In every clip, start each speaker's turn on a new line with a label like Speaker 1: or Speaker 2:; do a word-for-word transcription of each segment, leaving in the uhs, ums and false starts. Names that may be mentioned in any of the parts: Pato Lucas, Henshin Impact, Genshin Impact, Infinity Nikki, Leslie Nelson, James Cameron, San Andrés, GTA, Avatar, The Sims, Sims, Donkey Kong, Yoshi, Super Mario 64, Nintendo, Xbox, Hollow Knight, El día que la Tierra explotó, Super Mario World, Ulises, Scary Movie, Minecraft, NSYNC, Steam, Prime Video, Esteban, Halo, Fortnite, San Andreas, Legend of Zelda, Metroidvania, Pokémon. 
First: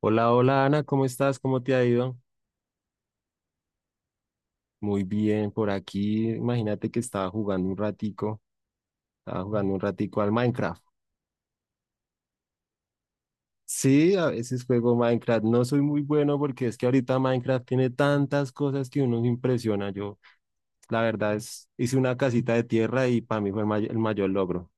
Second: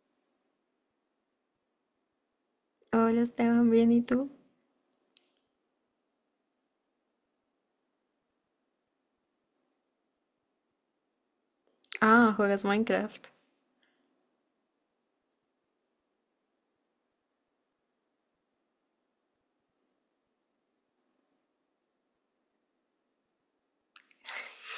Speaker 1: Hola, hola Ana, ¿cómo estás? ¿Cómo te ha ido?
Speaker 2: Hola Esteban, bien, ¿y tú?
Speaker 1: Muy bien, por aquí imagínate que estaba jugando un ratico, estaba jugando un ratico al Minecraft.
Speaker 2: Ah, juegas Minecraft.
Speaker 1: Sí, a veces juego Minecraft, no soy muy bueno porque es que ahorita Minecraft tiene tantas cosas que uno se impresiona. Yo, la verdad es, hice una casita de tierra y para mí fue el, may- el mayor logro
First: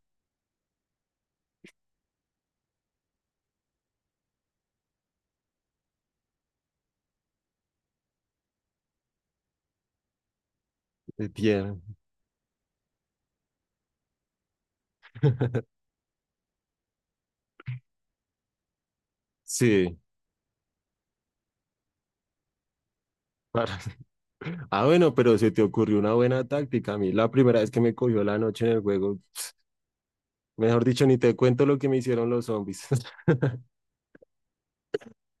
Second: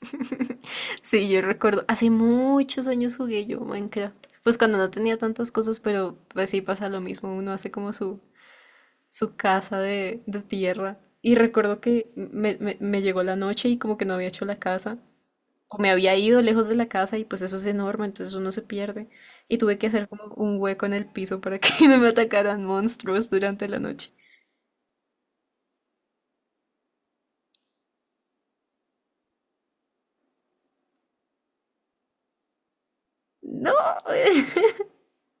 Speaker 2: Sí, yo recuerdo, hace muchos años jugué yo Minecraft. Pues cuando no tenía tantas cosas, pero pues sí pasa lo mismo, uno hace como su, su casa de, de tierra.
Speaker 1: de
Speaker 2: Y
Speaker 1: tierra.
Speaker 2: recuerdo que me, me- me llegó la noche y como que no había hecho la casa, o me había ido lejos de la casa y pues eso es enorme, entonces uno se pierde. Y tuve que
Speaker 1: Sí.
Speaker 2: hacer como un hueco en el piso para que no me atacaran monstruos durante
Speaker 1: para-
Speaker 2: la noche.
Speaker 1: Ah, bueno, pero se te ocurrió una buena táctica. A mí la primera vez que me cogió la noche en el juego, mejor dicho, ni te cuento lo que me hicieron los zombies.
Speaker 2: No,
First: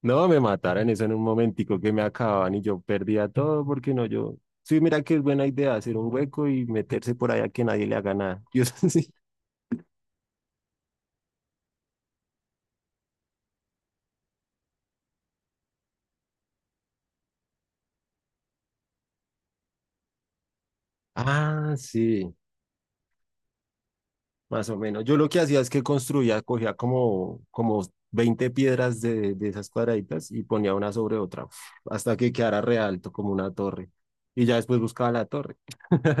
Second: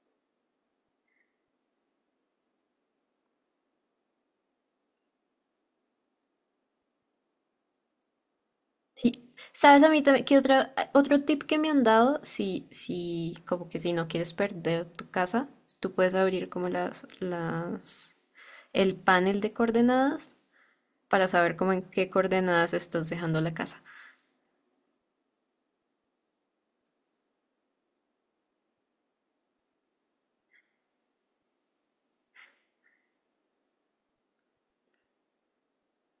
Speaker 1: No, me mataran eso en un momentico que me acababan y yo perdía todo porque no yo. Sí, mira que es buena idea hacer un hueco y meterse por allá que nadie le haga nada. Yo sí.
Speaker 2: sí. ¿Sabes a mí también que otra, otro tip que me han dado? Si, si, como que si no quieres perder tu casa, tú puedes abrir como las, las, el panel de coordenadas para saber como
Speaker 1: Ah,
Speaker 2: en qué
Speaker 1: sí,
Speaker 2: coordenadas estás dejando la casa.
Speaker 1: más o menos. Yo lo que hacía es que construía, cogía como, como veinte piedras de, de esas cuadraditas y ponía una sobre otra, uf, hasta que quedara re alto como una torre. Y ya después buscaba la torre.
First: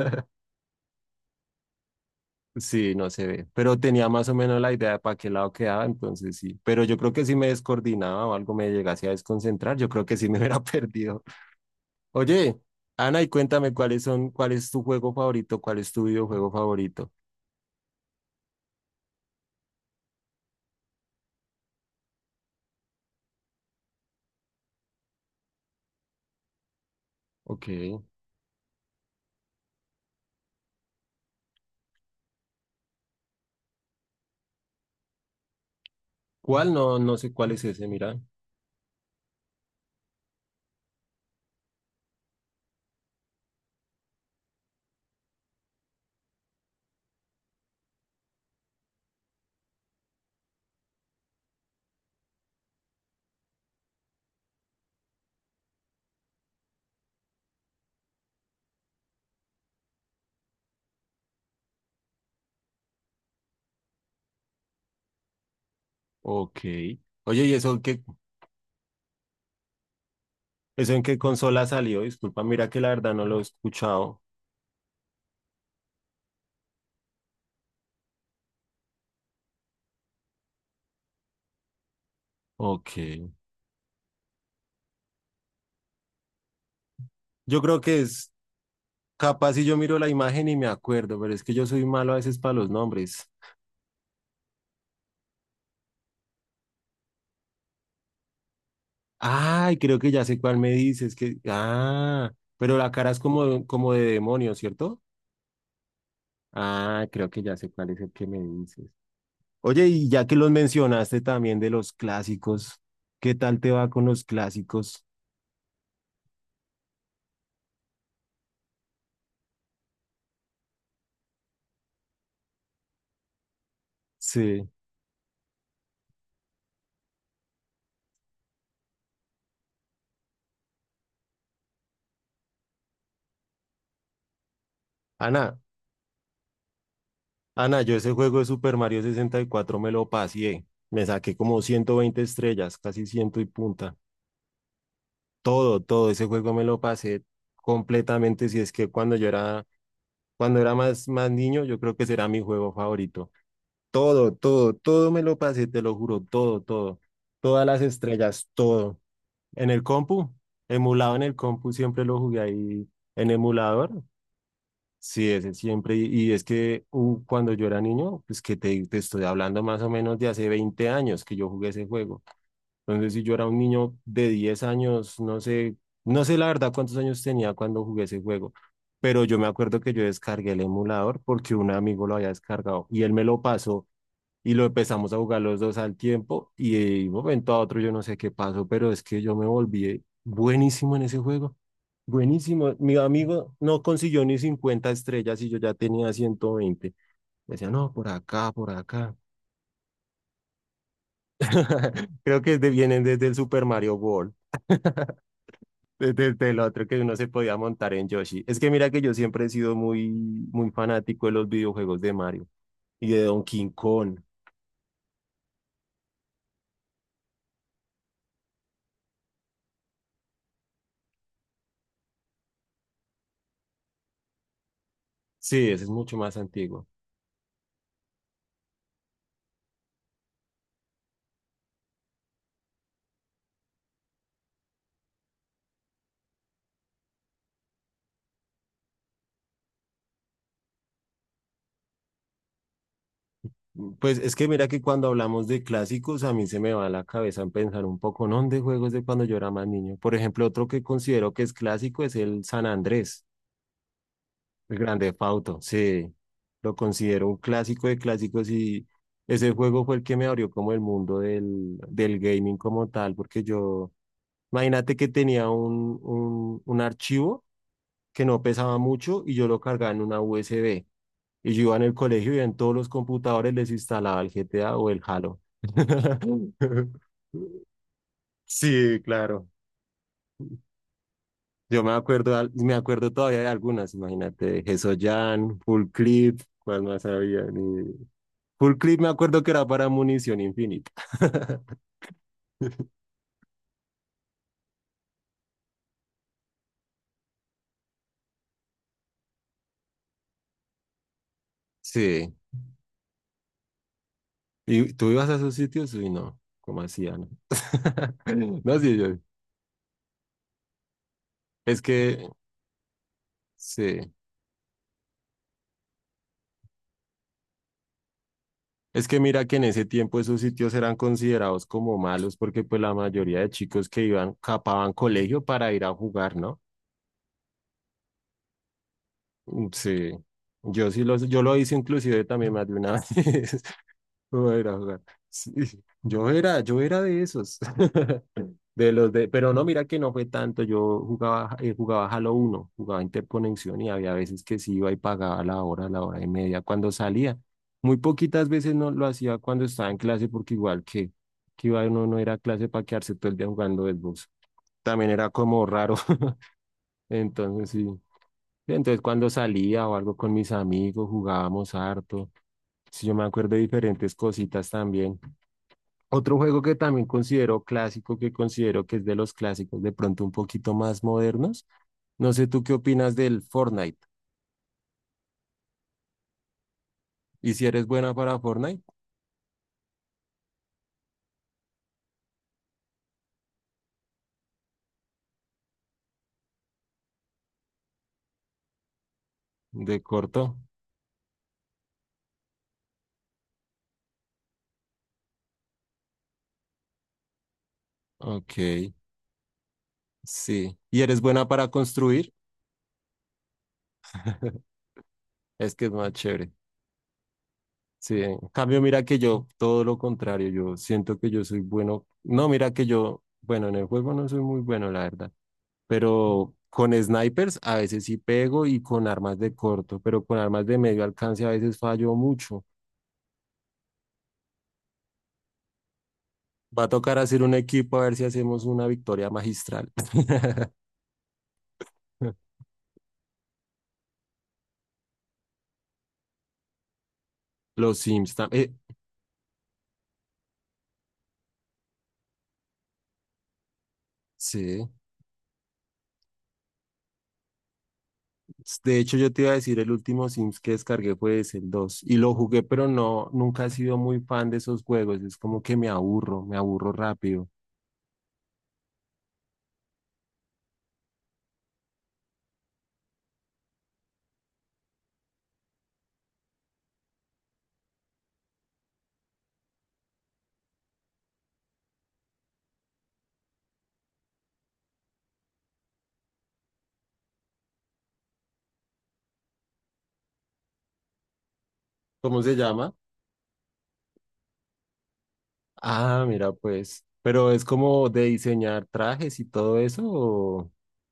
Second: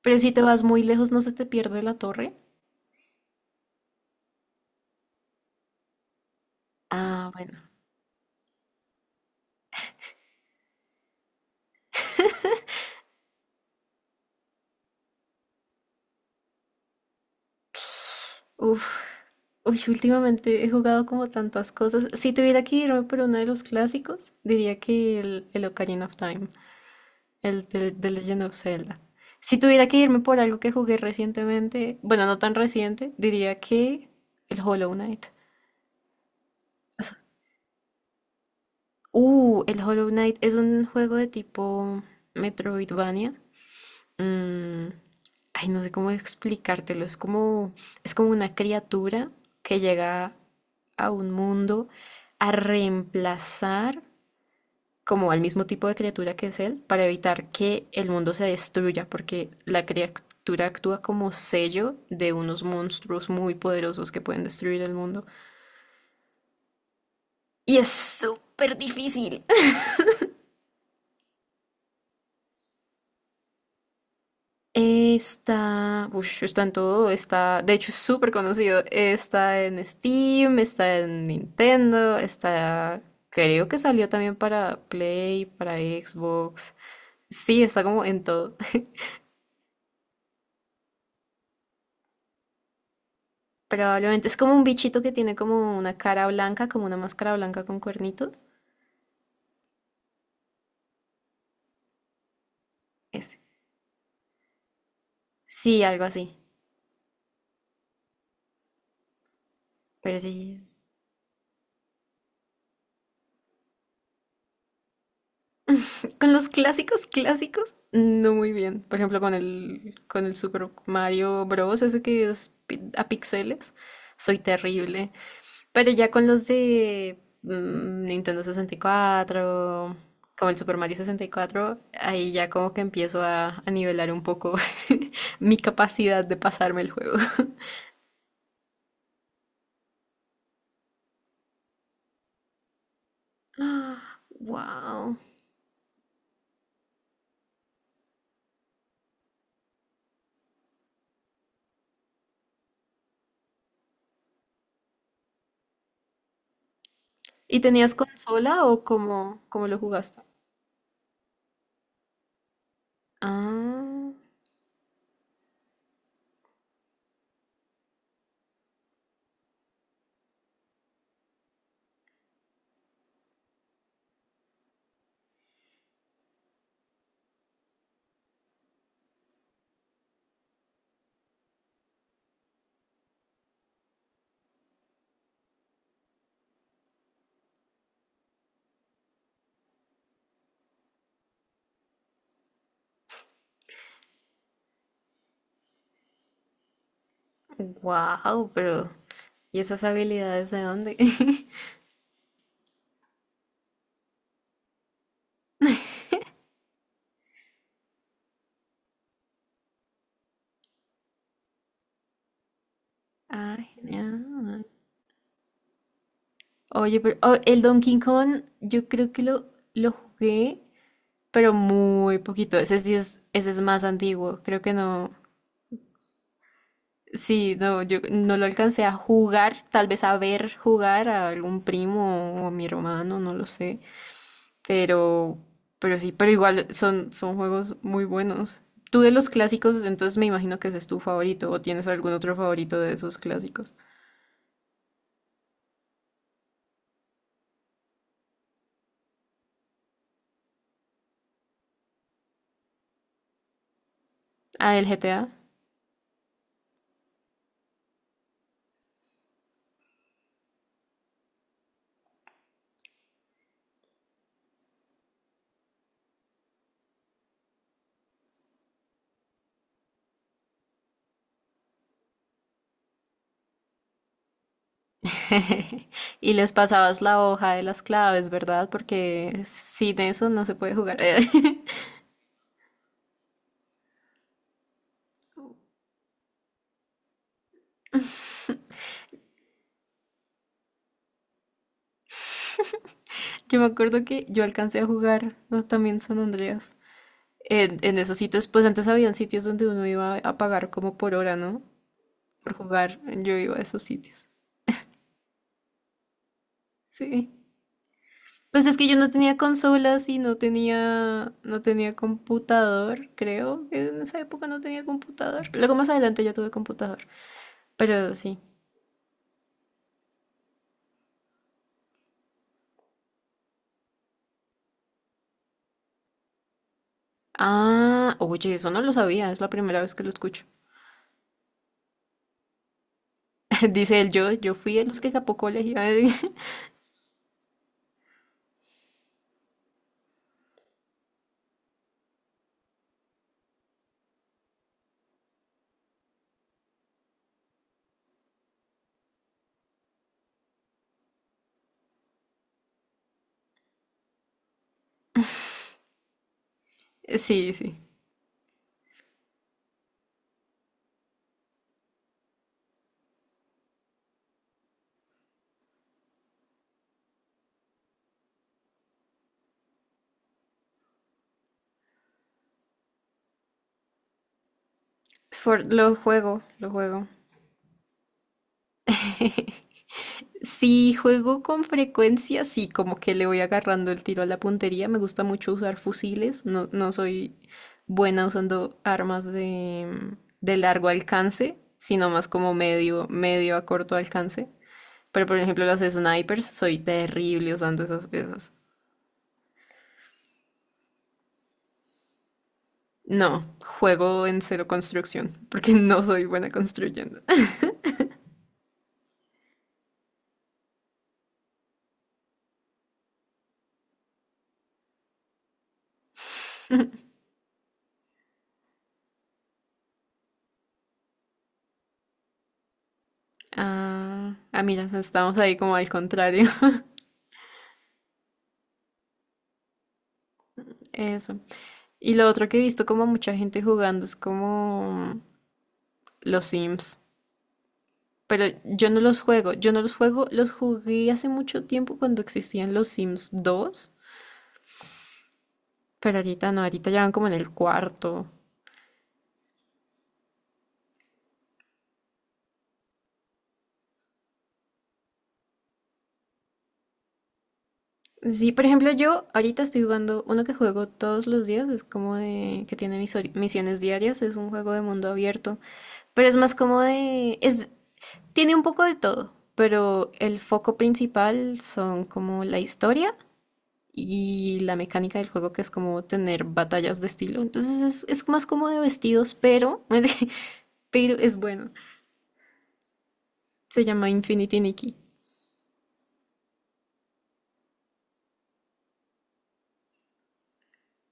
Speaker 2: Pero si te vas muy lejos, ¿no se te pierde la torre?
Speaker 1: Sí, no se ve, pero tenía más o menos la idea de para qué lado quedaba, entonces sí, pero yo creo que
Speaker 2: Ah,
Speaker 1: si me
Speaker 2: bueno.
Speaker 1: descoordinaba o algo me llegase a desconcentrar, yo creo que sí me hubiera perdido. Oye, Ana, y cuéntame cuáles son, cuál es tu juego favorito, cuál es tu videojuego favorito.
Speaker 2: Uf. Uy, últimamente he jugado como tantas cosas. Si tuviera que irme por uno de los clásicos, diría que el, el Ocarina of Time. El
Speaker 1: Ok.
Speaker 2: de, de Legend of Zelda. Si tuviera que irme por algo que jugué recientemente, bueno, no tan reciente, diría que el Hollow Knight.
Speaker 1: ¿Cuál? No,
Speaker 2: O sea,
Speaker 1: no sé cuál es ese, mira.
Speaker 2: Uh, el Hollow Knight es un juego de tipo Metroidvania. Mm, ay, no sé cómo explicártelo. Es como, es como una criatura que llega a un mundo a reemplazar como al mismo tipo de criatura que es él, para evitar que el mundo se destruya, porque la criatura actúa como sello de unos monstruos muy poderosos que pueden destruir el mundo.
Speaker 1: Ok. Oye, ¿y eso
Speaker 2: Y
Speaker 1: en
Speaker 2: es
Speaker 1: qué,
Speaker 2: súper difícil.
Speaker 1: eso en qué consola salió? Disculpa, mira que la verdad no lo he escuchado.
Speaker 2: Está, ush, está en todo, está, de hecho es súper conocido, está en Steam, está en Nintendo,
Speaker 1: Ok.
Speaker 2: está, creo que salió también para Play, para Xbox.
Speaker 1: Yo
Speaker 2: Sí,
Speaker 1: creo
Speaker 2: está
Speaker 1: que
Speaker 2: como en
Speaker 1: es
Speaker 2: todo.
Speaker 1: capaz si yo miro la imagen y me acuerdo, pero es que yo soy malo a veces para los nombres.
Speaker 2: Probablemente es como un bichito que tiene como una cara blanca, como una máscara blanca con cuernitos.
Speaker 1: Ay, creo que ya sé cuál me dices, que, ah, pero la cara es
Speaker 2: Ese.
Speaker 1: como, como de demonio, ¿cierto?
Speaker 2: Sí, algo así.
Speaker 1: Ah, creo que ya sé cuál es el que me dices. Oye, y
Speaker 2: Pero
Speaker 1: ya que los
Speaker 2: sí.
Speaker 1: mencionaste también de los clásicos, ¿qué tal te va con los clásicos?
Speaker 2: Con los clásicos, clásicos, no muy bien. Por ejemplo, con el, con el Super Mario Bros. Ese que es pi- a píxeles. Soy
Speaker 1: Sí.
Speaker 2: terrible. Pero ya con los de mm, Nintendo sesenta y cuatro, como el Super Mario sesenta y cuatro, ahí ya como que empiezo a, a nivelar un poco mi
Speaker 1: Ana,
Speaker 2: capacidad de pasarme el juego.
Speaker 1: Ana, yo ese juego de Super Mario sesenta y cuatro me lo pasé. Me saqué como ciento veinte estrellas, casi ciento y punta.
Speaker 2: Ah, wow.
Speaker 1: Todo, todo ese juego me lo pasé completamente. Si es que cuando yo era, cuando era más, más niño, yo creo que será mi juego favorito. Todo, todo, todo me lo pasé, te lo juro, todo, todo.
Speaker 2: ¿Y
Speaker 1: Todas las
Speaker 2: tenías
Speaker 1: estrellas,
Speaker 2: consola o
Speaker 1: todo.
Speaker 2: cómo, cómo
Speaker 1: En
Speaker 2: lo
Speaker 1: el
Speaker 2: jugaste?
Speaker 1: compu, emulado en el compu, siempre lo jugué ahí en emulador.
Speaker 2: Ah,
Speaker 1: Sí, ese siempre. Y, y es que uh, cuando yo era niño, pues que te, te estoy hablando más o menos de hace veinte años que yo jugué ese juego. Entonces, si yo era un niño de diez años, no sé, no sé la verdad cuántos años tenía cuando jugué ese juego. Pero yo me acuerdo que yo descargué el emulador porque un amigo lo había descargado y él me lo pasó y lo empezamos a jugar los dos al tiempo y de un momento a otro yo no sé qué pasó, pero es que yo me volví buenísimo en ese juego. Buenísimo. Mi amigo no consiguió ni cincuenta estrellas y yo ya tenía ciento veinte. Me decía, no, por
Speaker 2: wow,
Speaker 1: acá, por
Speaker 2: pero
Speaker 1: acá.
Speaker 2: ¿y esas habilidades de dónde?
Speaker 1: Creo que de- vienen desde el Super Mario World, desde, desde el otro que uno se podía montar en Yoshi. Es que mira que yo siempre he sido muy, muy fanático de los videojuegos de Mario y de
Speaker 2: Ah,
Speaker 1: Donkey Kong.
Speaker 2: genial. Oye, pero oh, el Donkey Kong, yo creo que lo, lo jugué, pero muy poquito. Ese sí es, ese es más antiguo. Creo que no.
Speaker 1: Sí, ese es mucho más antiguo.
Speaker 2: Sí, no, yo no lo alcancé a jugar, tal vez a ver jugar a algún primo o a mi hermano, no lo sé. Pero, pero sí, pero igual son, son juegos muy buenos. Tú de los clásicos, entonces me imagino que ese es tu favorito o tienes algún otro favorito de esos clásicos.
Speaker 1: Pues es que mira que cuando hablamos de clásicos, a mí se me va a la cabeza en pensar un poco, ¿no? De juegos de cuando yo era más niño. Por ejemplo, otro que considero que es clásico es el San Andrés,
Speaker 2: Ah,
Speaker 1: el
Speaker 2: el
Speaker 1: Grande
Speaker 2: G T A.
Speaker 1: Fauto. Sí, lo considero un clásico de clásicos y ese juego fue el que me abrió como el mundo del, del gaming como tal, porque yo, imagínate que tenía un, un, un archivo que no pesaba mucho y yo lo cargaba en una U S B. Y yo iba en el colegio y en todos los computadores les instalaba el G T A o el Halo.
Speaker 2: Y les pasabas la hoja de las claves, ¿verdad?
Speaker 1: Sí,
Speaker 2: Porque
Speaker 1: claro.
Speaker 2: sin eso no se puede jugar.
Speaker 1: Yo me acuerdo, al- me acuerdo todavía de algunas, imagínate, Jan, Full Clip, cuál más había. Ni. Full Clip me acuerdo que era para munición infinita.
Speaker 2: Yo me acuerdo que yo alcancé a jugar, ¿no?, también San Andreas. En, en esos sitios, pues antes habían sitios donde uno iba a pagar como por hora, ¿no?
Speaker 1: Sí.
Speaker 2: Por jugar. Yo iba a esos sitios.
Speaker 1: ¿Y tú ibas a esos sitios? Uy, no, ¿cómo hacían?
Speaker 2: Sí. Pues es
Speaker 1: No,
Speaker 2: que
Speaker 1: sí,
Speaker 2: yo no
Speaker 1: yo.
Speaker 2: tenía consolas y no tenía, no
Speaker 1: Es
Speaker 2: tenía
Speaker 1: que,
Speaker 2: computador, creo. En
Speaker 1: sí.
Speaker 2: esa época no tenía computador. Luego más adelante ya tuve computador. Pero sí.
Speaker 1: Es que mira que en ese tiempo esos sitios eran considerados como malos porque pues la mayoría de chicos que iban capaban colegio para ir a jugar, ¿no?
Speaker 2: Ah, oye, eso no lo sabía, es la
Speaker 1: Mm,
Speaker 2: primera vez que lo
Speaker 1: sí,
Speaker 2: escucho.
Speaker 1: yo sí los, yo lo hice inclusive también más de una vez.
Speaker 2: Dice él, yo, yo
Speaker 1: Voy a ir
Speaker 2: fui
Speaker 1: a
Speaker 2: de los
Speaker 1: jugar.
Speaker 2: que capó
Speaker 1: Sí,
Speaker 2: colegio.
Speaker 1: yo era, yo era de esos. De los de, pero no, mira que no fue tanto. Yo jugaba, eh, jugaba Halo uno jugaba interconexión y había veces que sí iba y pagaba la hora, la hora y media cuando salía. Muy poquitas veces no lo hacía cuando estaba en clase, porque igual que, que iba uno no era clase para quedarse todo el día jugando Xbox. También era como raro.
Speaker 2: Sí,
Speaker 1: Entonces
Speaker 2: sí.
Speaker 1: sí. Entonces cuando salía o algo con mis amigos, jugábamos harto. Sí, yo me acuerdo de diferentes cositas también. Otro juego que también considero clásico, que considero que es de los clásicos, de pronto un poquito más modernos. No sé tú qué opinas del Fortnite.
Speaker 2: For- lo juego, lo juego.
Speaker 1: ¿Y si eres buena para Fortnite?
Speaker 2: Si juego con frecuencia, sí, como que le voy agarrando el tiro a la puntería. Me gusta mucho usar fusiles. No, no soy buena usando armas de,
Speaker 1: De
Speaker 2: mm,
Speaker 1: corto.
Speaker 2: de largo alcance, sino más como medio, medio a corto alcance. Pero por ejemplo, los snipers, soy terrible usando esas, esas.
Speaker 1: Ok, sí. ¿Y eres buena para construir?
Speaker 2: No, juego en cero construcción, porque
Speaker 1: Es que es
Speaker 2: no
Speaker 1: más
Speaker 2: soy buena
Speaker 1: chévere.
Speaker 2: construyendo.
Speaker 1: Sí, en cambio, mira que yo, todo lo contrario, yo siento que yo soy bueno. No, mira que yo, bueno, en el juego no soy muy bueno, la verdad. Pero con snipers a veces sí pego y con armas de corto, pero con armas de medio alcance a veces fallo mucho.
Speaker 2: Ah, ah, mira, estamos ahí como al contrario.
Speaker 1: Va a tocar hacer un equipo a ver si hacemos una victoria magistral.
Speaker 2: Eso. Y lo otro que he visto como mucha gente jugando es como los Sims.
Speaker 1: Los Sims
Speaker 2: Pero
Speaker 1: también.
Speaker 2: yo no los juego, yo no los juego, los jugué hace mucho tiempo cuando existían los Sims dos,
Speaker 1: Sí.
Speaker 2: pero ahorita no, ahorita ya van como en el cuarto.
Speaker 1: De hecho, yo te iba a decir, el último Sims que descargué fue ese, el dos. Y lo jugué, pero no, nunca he sido muy fan de esos juegos. Es como que me aburro, me aburro rápido.
Speaker 2: Sí, por ejemplo, yo ahorita estoy jugando uno que juego todos los días, es como de que tiene mis ori- misiones diarias, es un juego de mundo abierto, pero es más como de es tiene un poco de todo, pero el foco principal son como la historia y la mecánica del juego que es como tener batallas de estilo. Entonces es, es más como de vestidos, pero, pero es bueno.
Speaker 1: ¿Cómo se llama?
Speaker 2: Se llama Infinity Nikki.
Speaker 1: Ah, mira, pues. Pero es como de diseñar trajes y todo eso.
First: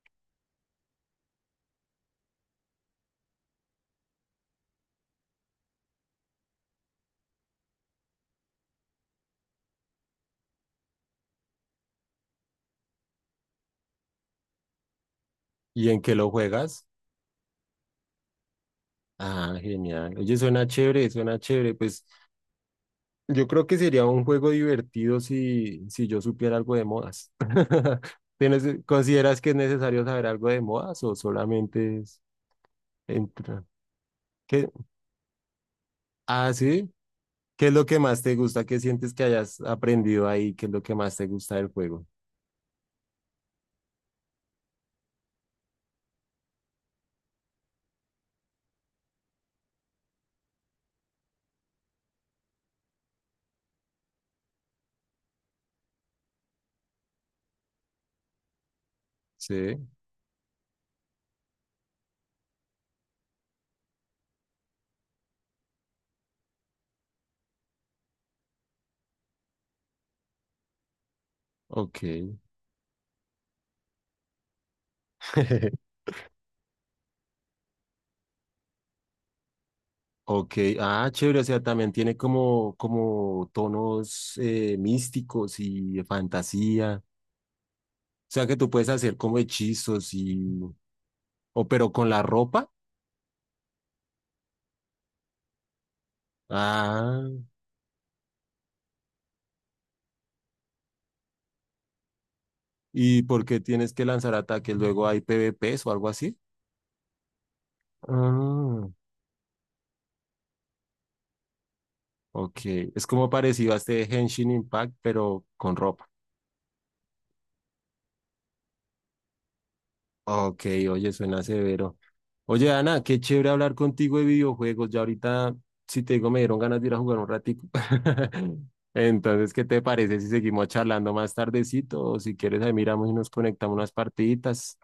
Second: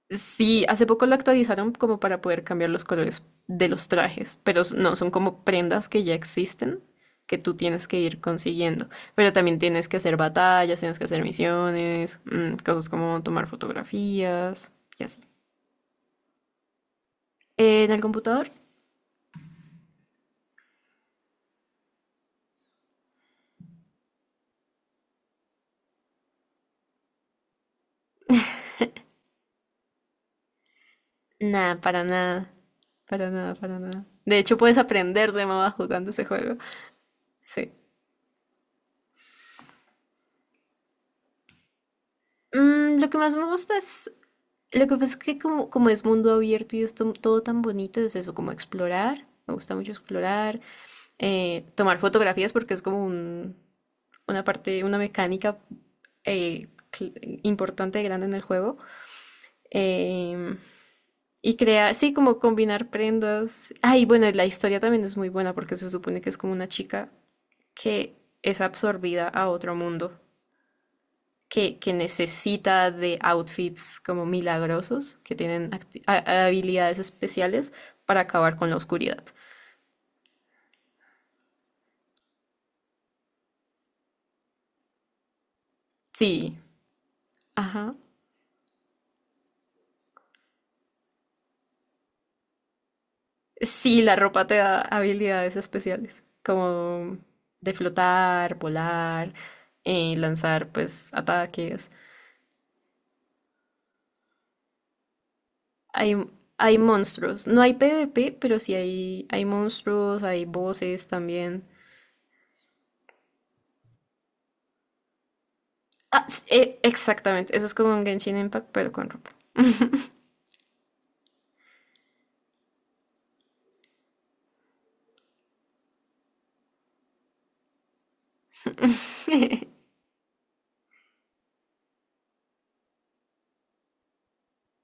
Speaker 2: Sí, hace poco lo actualizaron como para poder cambiar los colores de los trajes, pero s- no, son como prendas que ya existen que tú tienes que ir consiguiendo. Pero también tienes que hacer batallas, tienes que hacer misiones, mm, cosas como tomar fotografías y así.
Speaker 1: ¿Y en qué lo juegas?
Speaker 2: En el computador.
Speaker 1: Ah, genial. Oye, suena chévere, suena chévere. Pues yo creo que sería un juego divertido si, si yo supiera algo de modas. ¿Tienes, consideras que es necesario saber algo de modas o
Speaker 2: Nada,
Speaker 1: solamente
Speaker 2: para
Speaker 1: es
Speaker 2: nada. Para nada,
Speaker 1: entrar?
Speaker 2: para nada. De hecho,
Speaker 1: ¿Qué?
Speaker 2: puedes aprender de mamá jugando ese
Speaker 1: Ah,
Speaker 2: juego.
Speaker 1: sí. ¿Qué
Speaker 2: Sí.
Speaker 1: es lo que más te gusta? ¿Qué sientes que hayas aprendido ahí? ¿Qué es lo que más te gusta del juego?
Speaker 2: Mm, lo que más me gusta es. Lo que pasa es que, como, como es mundo abierto y es to- todo tan bonito, es eso, como explorar. Me gusta mucho explorar. Eh, tomar fotografías porque es como un- una parte, una mecánica eh, cl- importante y grande en el juego.
Speaker 1: Sí,
Speaker 2: Em, y crear, sí, como combinar prendas. Ay, bueno, y la historia también es muy buena porque se supone que es como una chica que es absorbida a otro mundo, que, que
Speaker 1: ok.
Speaker 2: necesita de outfits como milagrosos, que tienen acti- a- habilidades especiales para acabar con la oscuridad.
Speaker 1: Ok, ah, chévere, o sea, también tiene como, como tonos eh, místicos y de
Speaker 2: Sí,
Speaker 1: fantasía.
Speaker 2: ajá.
Speaker 1: O sea que tú puedes hacer como hechizos y. O pero con la ropa.
Speaker 2: Sí, la ropa te da habilidades especiales, como
Speaker 1: Ah,
Speaker 2: de flotar, volar, eh, lanzar pues ataques.
Speaker 1: ¿y por qué tienes que lanzar ataques? Luego hay PvPs o algo
Speaker 2: Hay,
Speaker 1: así.
Speaker 2: hay monstruos. No hay PvP, pero sí
Speaker 1: Ah,
Speaker 2: hay, hay monstruos, hay voces también.
Speaker 1: ok. Es como parecido a este Henshin Impact, pero con ropa.
Speaker 2: Ah, s- eh, exactamente, eso es como un Genshin Impact, pero con ropa.
Speaker 1: Ok, oye, suena severo. Oye, Ana, qué chévere hablar contigo de videojuegos. Ya ahorita, si te digo, me dieron ganas de ir a jugar un ratico. Entonces, ¿qué te parece si seguimos charlando más tardecito? O si quieres, ahí miramos y nos conectamos unas partiditas.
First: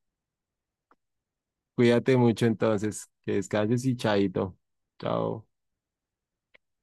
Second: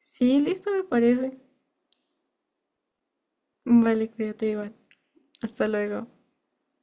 Speaker 2: Sí, listo, me parece.
Speaker 1: Cuídate mucho entonces, que descanses y
Speaker 2: Vale, cuídate
Speaker 1: chaito.
Speaker 2: igual.
Speaker 1: Chao.
Speaker 2: Hasta luego.